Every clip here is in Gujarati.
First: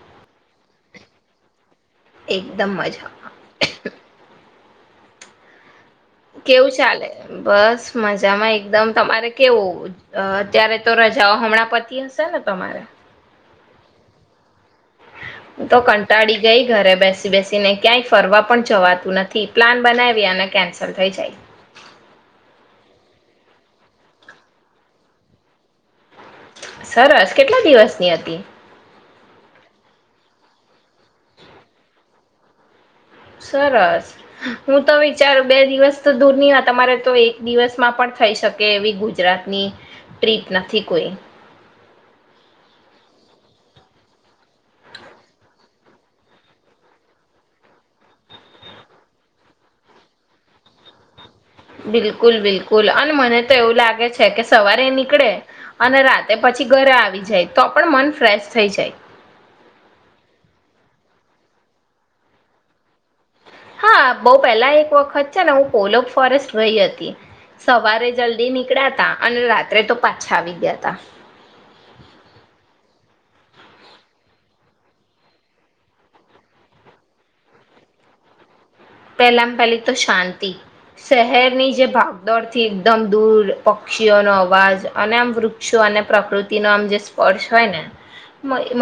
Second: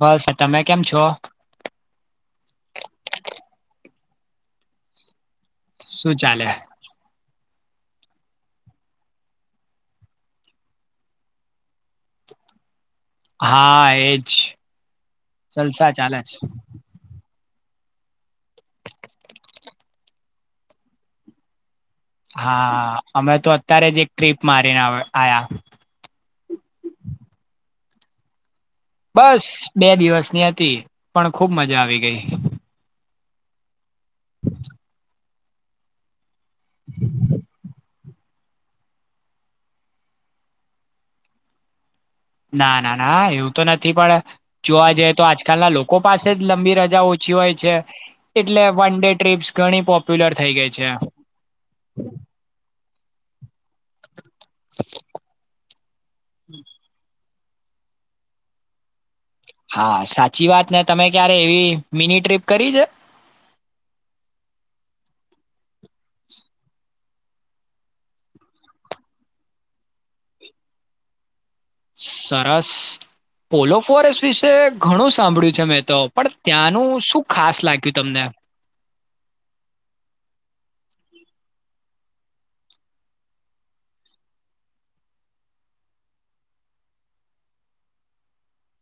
બસ તમે કેમ છો એકદમ મજામાં શું ચાલે કેવું ચાલે બસ મજામાં એકદમ તમારે કેવું અત્યારે તો રજાઓ હમણાં પતિ હશે ને તમારે હા એ જ હું તો કંટાળી ગઈ ઘરે બેસી ને ક્યાંય ફરવા પણ જવાતું નથી પ્લાન બનાવી અને કેન્સલ થઈ જાય. હા અમે તો અત્યારે જ એક ટ્રીપ મારીને આયા. સરસ કેટલા દિવસની હતી. બસ બે દિવસની હતી પણ ખૂબ મજા આવી ગઈ. સરસ હું તો વિચાર બે દિવસ તો દૂરની તમારે તો એક દિવસમાં પણ થઈ શકે એવી ગુજરાતની ટ્રીપ નથી કોઈ ના ના ના એવું તો નથી પણ જોવા જઈએ તો આજકાલના લોકો પાસે જ લંબી રજા ઓછી હોય છે એટલે વન ડે ટ્રીપ્સ ઘણી પોપ્યુલર થઈ ગઈ છે. બોલો અને મને તો એવું લાગે છે. છે કે સવારે નીકળે અને રાતે પછી ઘરે આવી જાય તો પણ મન ફ્રેશ થઈ જાય હા સાચી વાત ને તમે ક્યારે એવી મિની ટ્રીપ કરી છે. હા બઉ પેલા એક વખત છે ને હું પોલો ફોરેસ્ટ વહી હતી. સવારે જલ્દી નીકળ્યા ત અને રાત્રે તો પાછા આવી ગયા તા. સરસ. પોલો ફોરેસ્ટ વિશે ઘણું સાંભળ્યું છે મેં તો પણ ત્યાંનું શું ખાસ લાગ્યું તમને. પહેલામાં પેલી તો શાંતિ શહેરની જે ભાગદોડ થી એકદમ દૂર પક્ષીઓનો અવાજ અને આમ વૃક્ષો અને પ્રકૃતિનો આમ જે સ્પર્શ હોય ને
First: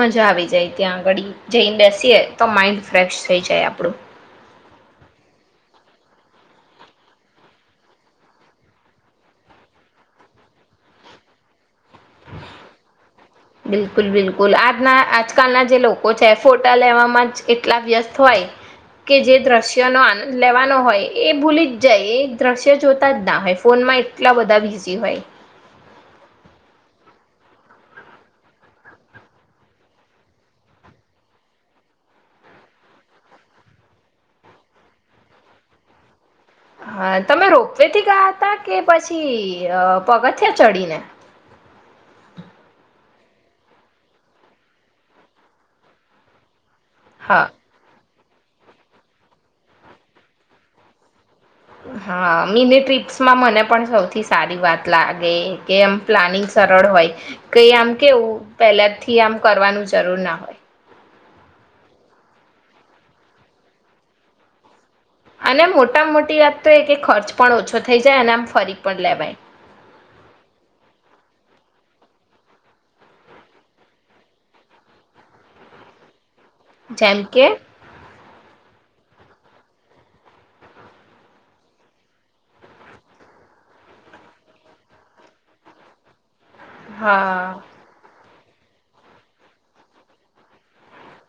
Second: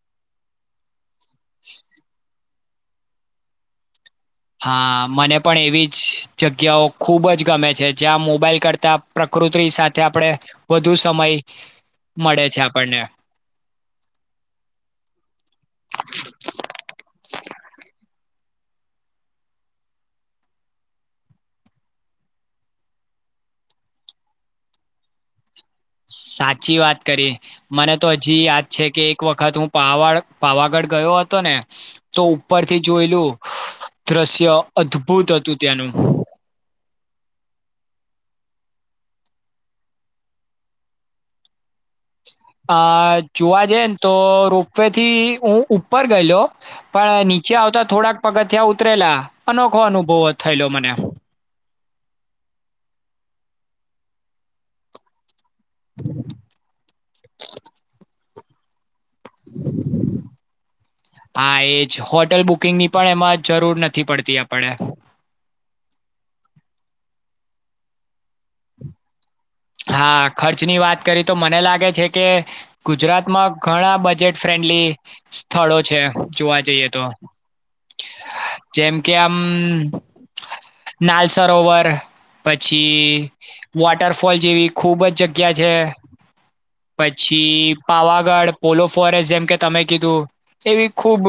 મજા આવી જાય ત્યાં આગળ જૈડસ. તો માઇન્ડ ફ્રેશ થઈ જાય આપણું. હા મને પણ એવી જ જગ્યાઓ ખૂબ જ ગમે છે જ્યાં મોબાઈલ કરતા પ્રકૃતિ સાથે આપણે વધુ સમય મળે છે આપણને. બિલકુલ બિલકુલ આજના આજકાલના જે લોકો છે ફોટા લેવામાં જ કેટલા વ્યસ્ત હોય. કે જે દ્રશ્યનો આન લેવાનો હોય એ ભૂલી જ જાય એ દ્રશ્ય જોતા જ ના હોય ફોનમાં એટલા બધા બીઝી હોય. સાચી વાત કરી મને તો હજી યાદ છે કે એક વખત હું પા પાવાગઢ ગયો હતો ને તો ઉપરથી જોયલું દ્રશ્ય અદભુત હતું ત્યાંનું. હા તમે રોપવે થી ગયા હતા કે પછી પગથયા ચડીને. આ જોવા જઈ ને તો રોપવે થી હું ઉપર ગયેલો. પણ હા નીચે આવતા થોડાક પગથિયાં ઉતરેલા અનોખો અનુભવ થયેલો મને. હા મિની ટ્ર્રીપ્સમાં મને પણ સૌથી સારી વાત લાગે. કે એમ પ્લાનિંગ સરળ હોય કઈ આમ કેવું પહેલા થી આમ કરવાનું જરૂર ના હોય હા એજ હોટલ બુકિંગ ની પણ એમાં જરૂર નથી પડતી આપડે અને મોટા મોટી વાત તો એ કે ખર્ચ પણ ઓછો થઈ જાય અને આમ ફરી પણ લેવાય હા ખર્ચની વાત કરી તો મને લાગે છે કે ગુજરાતમાં ઘણા બજેટ ફ્રેન્ડલી સ્થળો છે જોવા જઈએ તો જેમ કે જેમ કે આમ નાલ સરોવર પછી વોટરફો ફોલ જેવી ખૂબ જ જગ્યા છે પછી હા પાવાગઢ પોલો ફોરેસ્ટ જેમ કે તમે કીધું એવી ખુબ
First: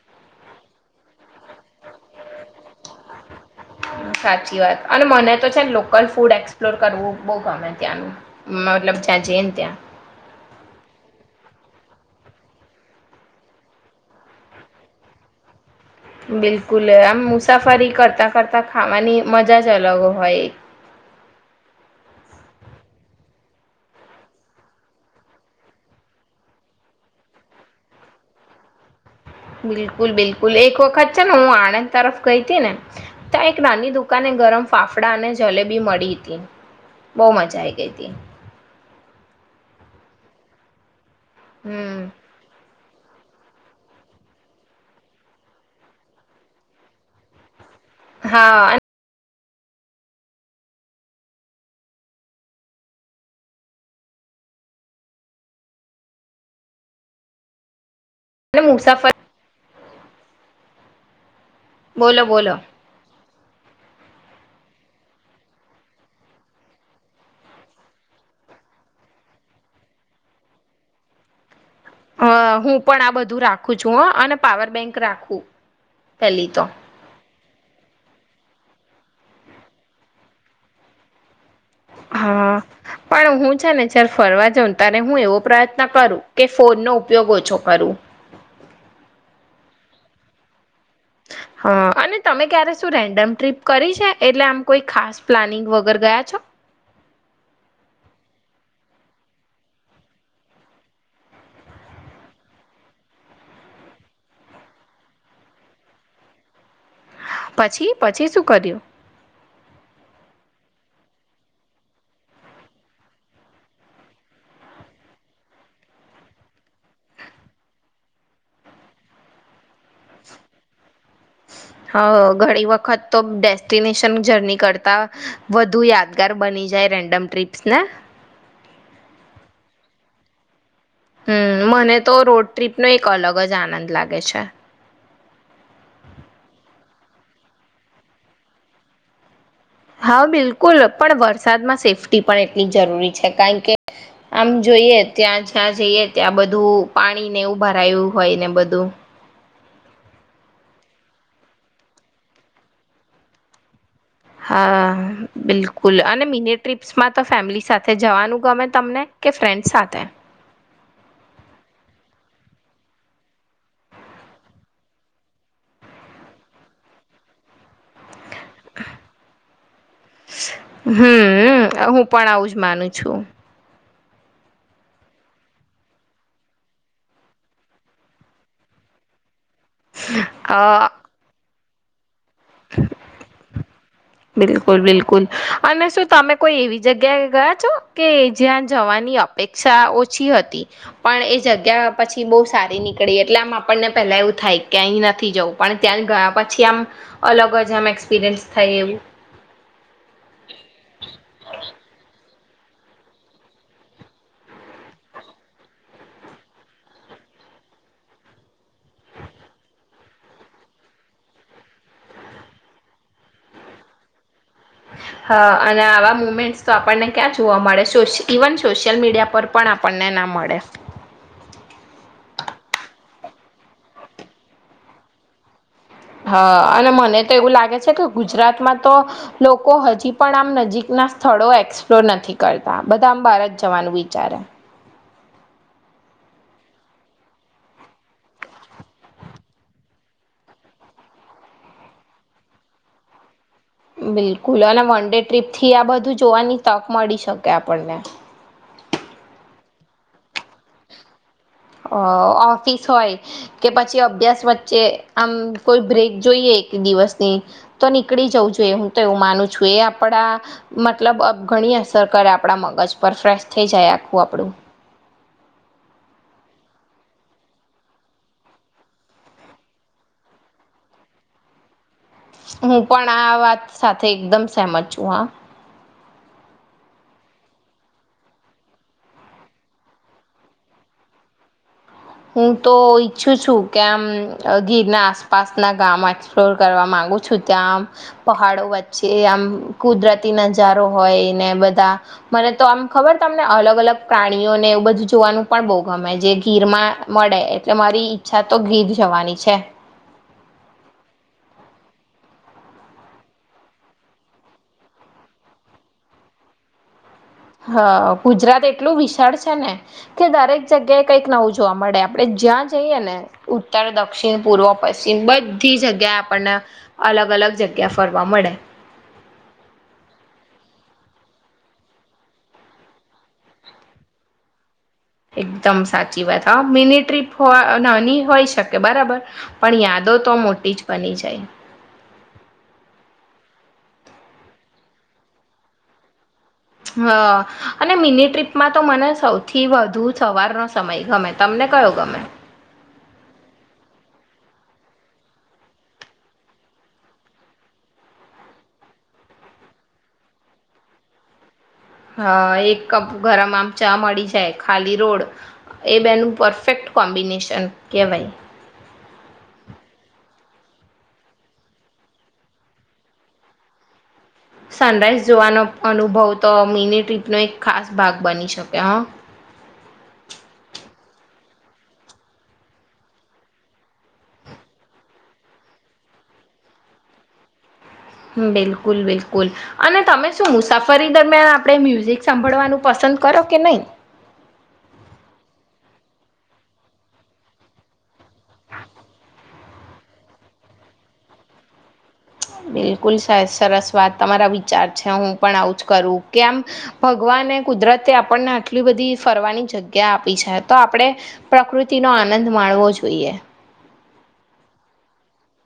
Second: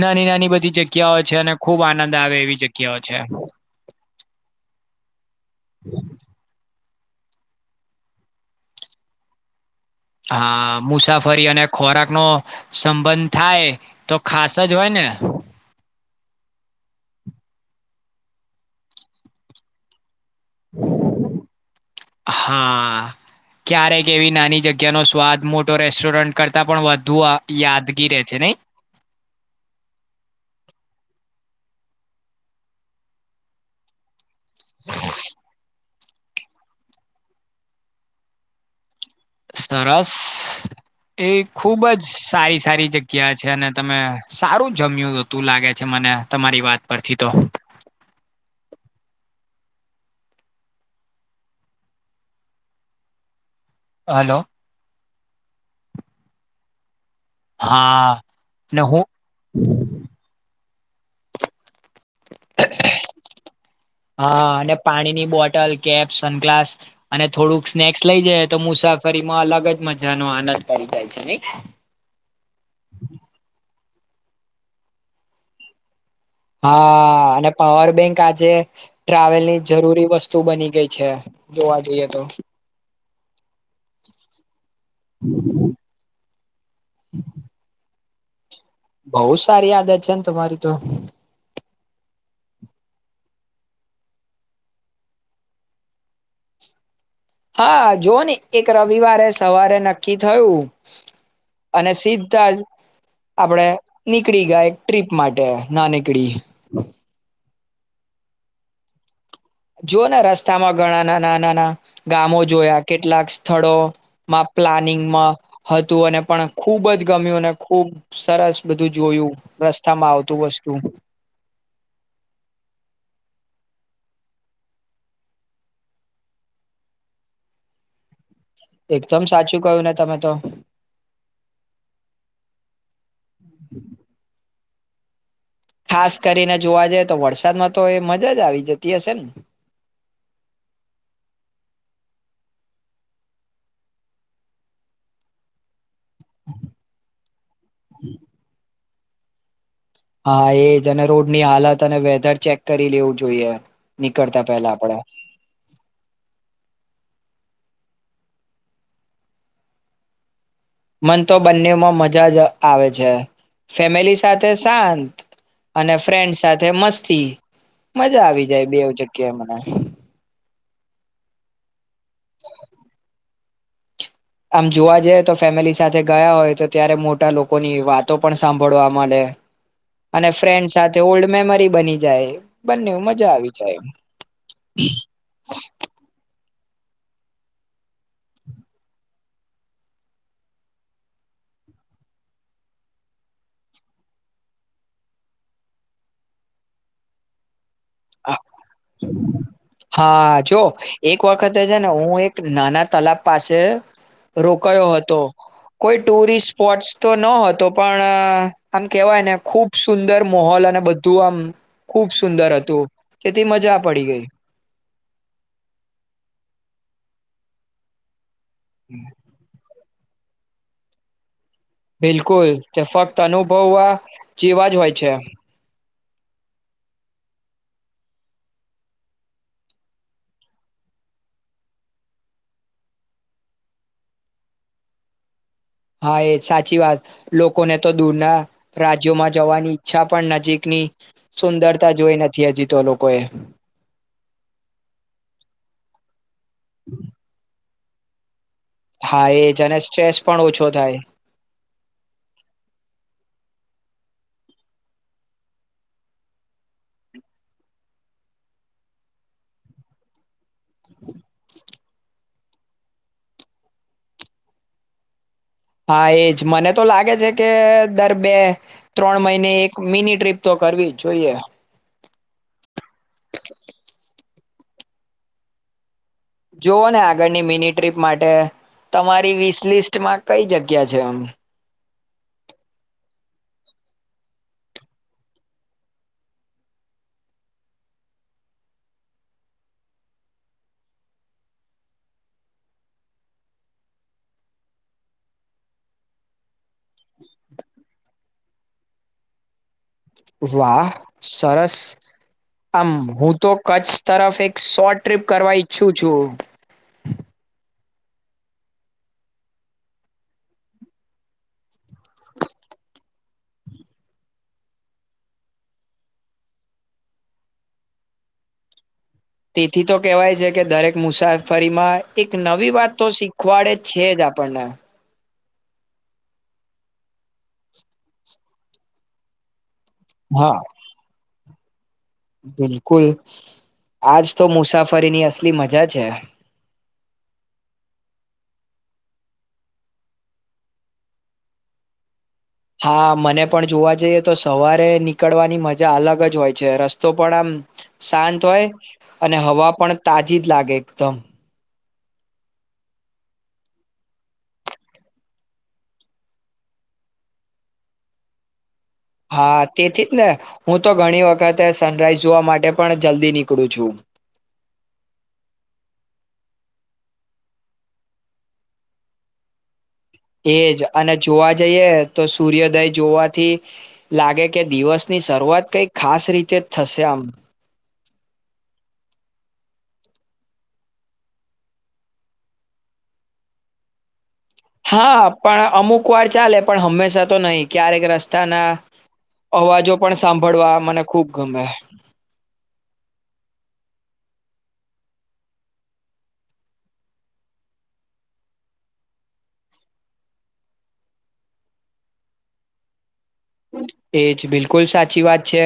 નાની નાની બધી જગ્યાઓ છે અને ખુબ આનંદ આવે એવી જગ્યાઓ છે સાચી વાત અને મને લોકલ ફૂડ એક્સપ્લોર કરવું બહુ ગમે ત્યાંનું મતલબ જ્યાં જઈ ને ત્યાં હા મુસાફરી અને ખોરાક નો સંબંધ થાય તો ખાસ જ હોય ને બિલકુલ આમ મુસાફરી કરતા કરતા ખાવાની મજા જ અલગ હો હો એક હા ક્યારેક એવી નાની જગ્યાનોો સ્વાદ મોટો રેસ્ટોરન્ટ કરતા પણ વધુ યાદગી રહે છે નઈ બિલકુલ બિલકુલ એક વખત છે ને હું આણંદ તરફ ગઈ હતી ને ત્યા એક નાની દુકાને ગરમ ફાફડા અને જલેબી મળી બહ મજા આઈ ગઈ હતી સરસ એ ખુબ જ હમ સારી સારી જગ્યા ગયા છે અને ત સારું જમ્યું હતું લાગે છે મને તમારી વાત પરથી તો હા હલો હા અને નહું મુસાફર બોલો બોલો હા અને પાણીની બોટલ કેપ સનગ્લાસ અને થોડુંક સ્નેક્સ લઇ જઈ તો મુસાફરીમાં અલગ જ મજા નો આનંદ પડી જાય છે નહી હ હું પણ આ બધું રાખું ૂજ અને પાવર બેંક રાખવું હા અને પાવર બેંક આજે ટ્રાવેલ ની જરૂરી વસ્તુ બની ગઈ છે જોવા જઈએ તો હા પણ હું છે ને જયારે ફરવા જાઉં ત્યારે હું એવો પ્રયત્ન કરું કે ફોન નો ઉપયોગ ઓછો કરું બહુ સારી આદત છે ને તમારી તો હ અને તમે ક્યારે શું રેન્ડમ ટ્રીપ કરી છે એટલે આમ કોઈ ખાસ પ્લાનિંગ વગર ગયા છો હા જોઓ ને એક રવિવારે સવારે નક્કી થયું અને સીધા જ આપણે નીકળી ગયા ટ્રીપ માટે ના નીકળી પછી પછી શું કર્યું જો ને રસ્તામાં ઘણા ના ના નાના ગામો જોયા કેટલાક સ્થળોમાં પ્લાનિંગમાં હતું અને પણ ખુબ જ ગમ્યું અને ખુબ સરસ બધું જોયુંતા છા માં આવતું વસ્તુ હ ઘણી વખત તો ડેસ્ટિનેશન જર્ની કરતાં વધુ યાદગાર બની જાય રેન્ડમ ટ્રીપ્સ ને એકદમ સાચું કયું ને તમે તો હમ મને તો રોડ ટ્રીપનોો એક અલગ જ આનંદ લાગે છે ખાસ કરીને જોવા જઈ તો વરસાદમાં તો એ મજા જ આવી જતી હશે ને હા બિલકુલ પણ વરસાદમાં સેફ્ટી પણ એટલી જરૂરી છે કારણ કે આમ જોઈએ ત્યાં જ્યાં જઈએ ત્યાં બધું પાણી ને ઉભા રું હોય ને બધું હા એજ અને રોડ ની હાલત અને વેધર ચેક કરી લેવું જોઈએ નીકળતા પેલા હા આપડે બિલકુલ અને મિની ટ્ર્રીપ્સમાં તો ફેમિલી સાથે જવાનું ગમે તમને કે ફ્રેન્ડ સાથે મન તો બંનેમાં મજા જ આવે છે ફેમિલી સાથે શાંત અને ફ્રેન્ડ સાથે મસ્તી મજા આવી જાય બે જગ ક્યા મને હમ હું પણ આવું જ માનું છું આમ જોવા જઈ તો ફેમિલી સાથે ગયા હોય તો ત્યારે મોટા લોકોની વાતો પણ સાંભળવા મળે અને ફ્રેન્ડ અ સાથે ઓલ્ડ મેમરી બની જાય બંને એવું મજા આવી જ એમ બિલકુલ બિલકુલ અને શું તમે કોઈ એવી જગ્યા ગયા છો કે જ્યાં જવાની અપેક્ષા ઓછી હતી પણ એ જગ્યા પછી બહુ સારી નીકળી એટલે આમ આપણને પેલા એવું થાય કે અહી નથી જવું પણ ત્યાં ગયા પછી આમ અલગ જ અમે એક્સપિરયસ થાય એવું હા જો એક વખતે છે ને હું એક નાના તલાબ પાસે રોકયો હતો કોઈ ટુરિસ્ટ સ્પોટસ તો ન હતો પણ આમ કેવાય ને ખુબ સુંદર મોહોલ અને બધું આમ ખુબ સુંદર હતું તેથી મજા પડી ગઈ હા અને આવા મુમેન્ટ તો આપણને ક્યાં જોવા મળે સોશિ ઇવન સોશિયલ મીડિયા પર પણ આપણે આપણને ના મળે બિલકુલ તે ફક્ત અનુભવવા જેવા જ હોય છે હા અને મને તો એવું લાગે છે કે ગુજરાતમાં તો લોકો હજી પણ આમ નજીકના સ્થળો એક્સપ્લોર નથી કરતા બધા આમ ભારત જવાનું વિચારે હા એ સાચી વાત લોકોને તો દૂરના રાજ્યોમાં જવાની ઈચ્છા પણ નજીકની સુંદરતા જોઈ નથી હજી તો લોકોએ બિલકુલ અને વન ડે ટ્રીપ થી આ બધું જોવાની તક મળી શકે આપ આપને હા એજ અને સ્ટ્રેસ પણ ઓછો થાય અ ઓફિસ હોય કે પછી અભ્યાસ વચ્ચે આમ કોઈ બ્રેક જોઈએ એક દિવસની તો નીકળી જવું જોઈએ હું તો એવું માનું છું એ આપડા મતલબ અબઘણી અસર કરે આપણા મગજ પર ફ્રેશ થઈ જાય આખું આપણું હા એજ મને તો લાગે છે કે દર બે ત્રણ મહિને એક મિની ટ્રીપ તો કરવી જ જોઈએ [inaudible] હું પણ આ વાત સાથે એકદમ સહેમ છું હ જોવુ ને આગળની મિની ટ્રીપ માટે તમારી વિસ લિસ્ટમાં કઈ જગ્યા છે આમ હું તો ઈચ્છું છું કે આમ ગીરના આસપાસના ગામ એક્સપ્લોર કરવા માંગુ છું ત્યાં આમ પહાડો વચ્ચે આમ કુદરતી નજારો હોય ને બધા મને તો આમ ખબર તમને અલગ અલગ પ્રાણીઓને એવું બધું જોવાનું પણ બહુ ગમે જે ગીરમાં મળે એટલે મારી ઈચ્છા તો ઘીર જવાની છે વાહ સરસ આમ હું તો કચ્છ તરફ એક શોર્ટ ટ્રીપ કરવા ઈચ્છું છું હા ગુજરાત એટલું વિશાળ છે ને કે દરેક જગ્યાએ કંઈક નવુ જોવા મળે આપડે જ્યાં જઈએ ને ઉત્તર દક્ષિણ પૂર્વ પશ્ચિમ બધી જગ્યાએ આપણને અલગ અલગ જગ્યા ફરવા મળે તેથી તો કેહેવાય છે કે દરેક મુસાફરીમાં એક નવી વાત તો શીખવાડે જ છે જ આપણને એકદમ સાચી વાત હા મિની ટ્રીપ હો નાની હોય શકે બરાબર પણ યાદો તો હા મોટી જ બની જાય બિલકુલ આજ તો મુસાફરીની અસલી મજા છે હ અને મિની ટ્રીપમાં તો મને સૌથી વધુ સવારનો સમય ગમે તમને કયો ગમે હા મને પણ જોવા જઈએ તો સવારે નીકળવાની મજા અલગ જ હોય છે રસ્તો પણ આમ શાંત હોય અને હવા પણ તાજી જ લાગે એકદમ હ એક કપ ગરમ આમ ચા મળી જાય ખાલી રોડ એ બેનું પરફેક્ટ કોમ્બિનેશન કહેવાય હા તેથી જ ને હું તો ઘણી વખતે સનરાઈઝ જોવા માટે પણ જલ્દી નીકળું છું સનરાઈઝ જોવાનો અનુભવ તો મિની ટ્રીપનો એક ખાસ ભાગ બની શકે હ એજ અને જોવા જઈએ તો સૂર્યોદય જોવાથી લાગે કે દિવસ ની શરૂઆત કઈ ખાસ રીતે થશે આમ બિલકુલ બિલકુલ અને તમે શું મુસાફરી દરમિયાન આપણે મ્યુઝિક સાંભળવાનું પસંદ કરો કે નહી હા પણ અમુક વાર ચાલે પણ હંમેશા તો નહી ક્યારેક રસ્તાના અવાજો પણ સાંભળવા મને ખુબ ગમે. બિલકુલ સા સરસ વાત તમારા વિચાર છે હું પણ આવું જ કરું કે આમ ભગવાને કુદરતે આપણને આટલી બધી ફરવાની જગ્યા આપી છે તો આપડે પ્રકૃતિનો આનંદ માણવો જોઈએ. એજ બિલકુલ સાચી વાત છે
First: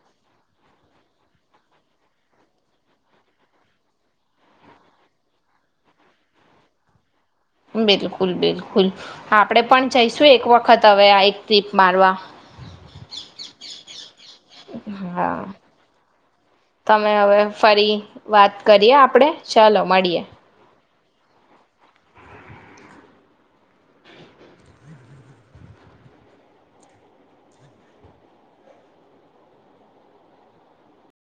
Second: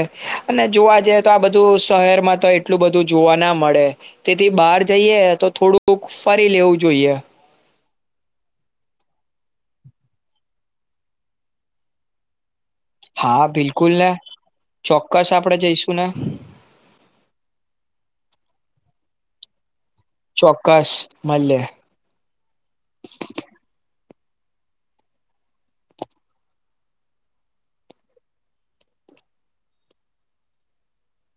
અને જોવા જઈએ તો આ બધું શહેરમાં તો એટલું બધું જોવા ના મળે તેથી બહાર જઈએ તો થોડુંક ફરી લેવું જોઈએ. બિલકુલ બિલકુલ આપડે પણ જઈશું એક વખત હવે આ એક ટ્રીપ મારવા હા બિલકુલ ને ચોક્કસ હા આપડે જઈશું ને. તમે હવે ફરી વાત કરીએ આપડે ચાલો. મળીએ ચોક્કસ. મલે.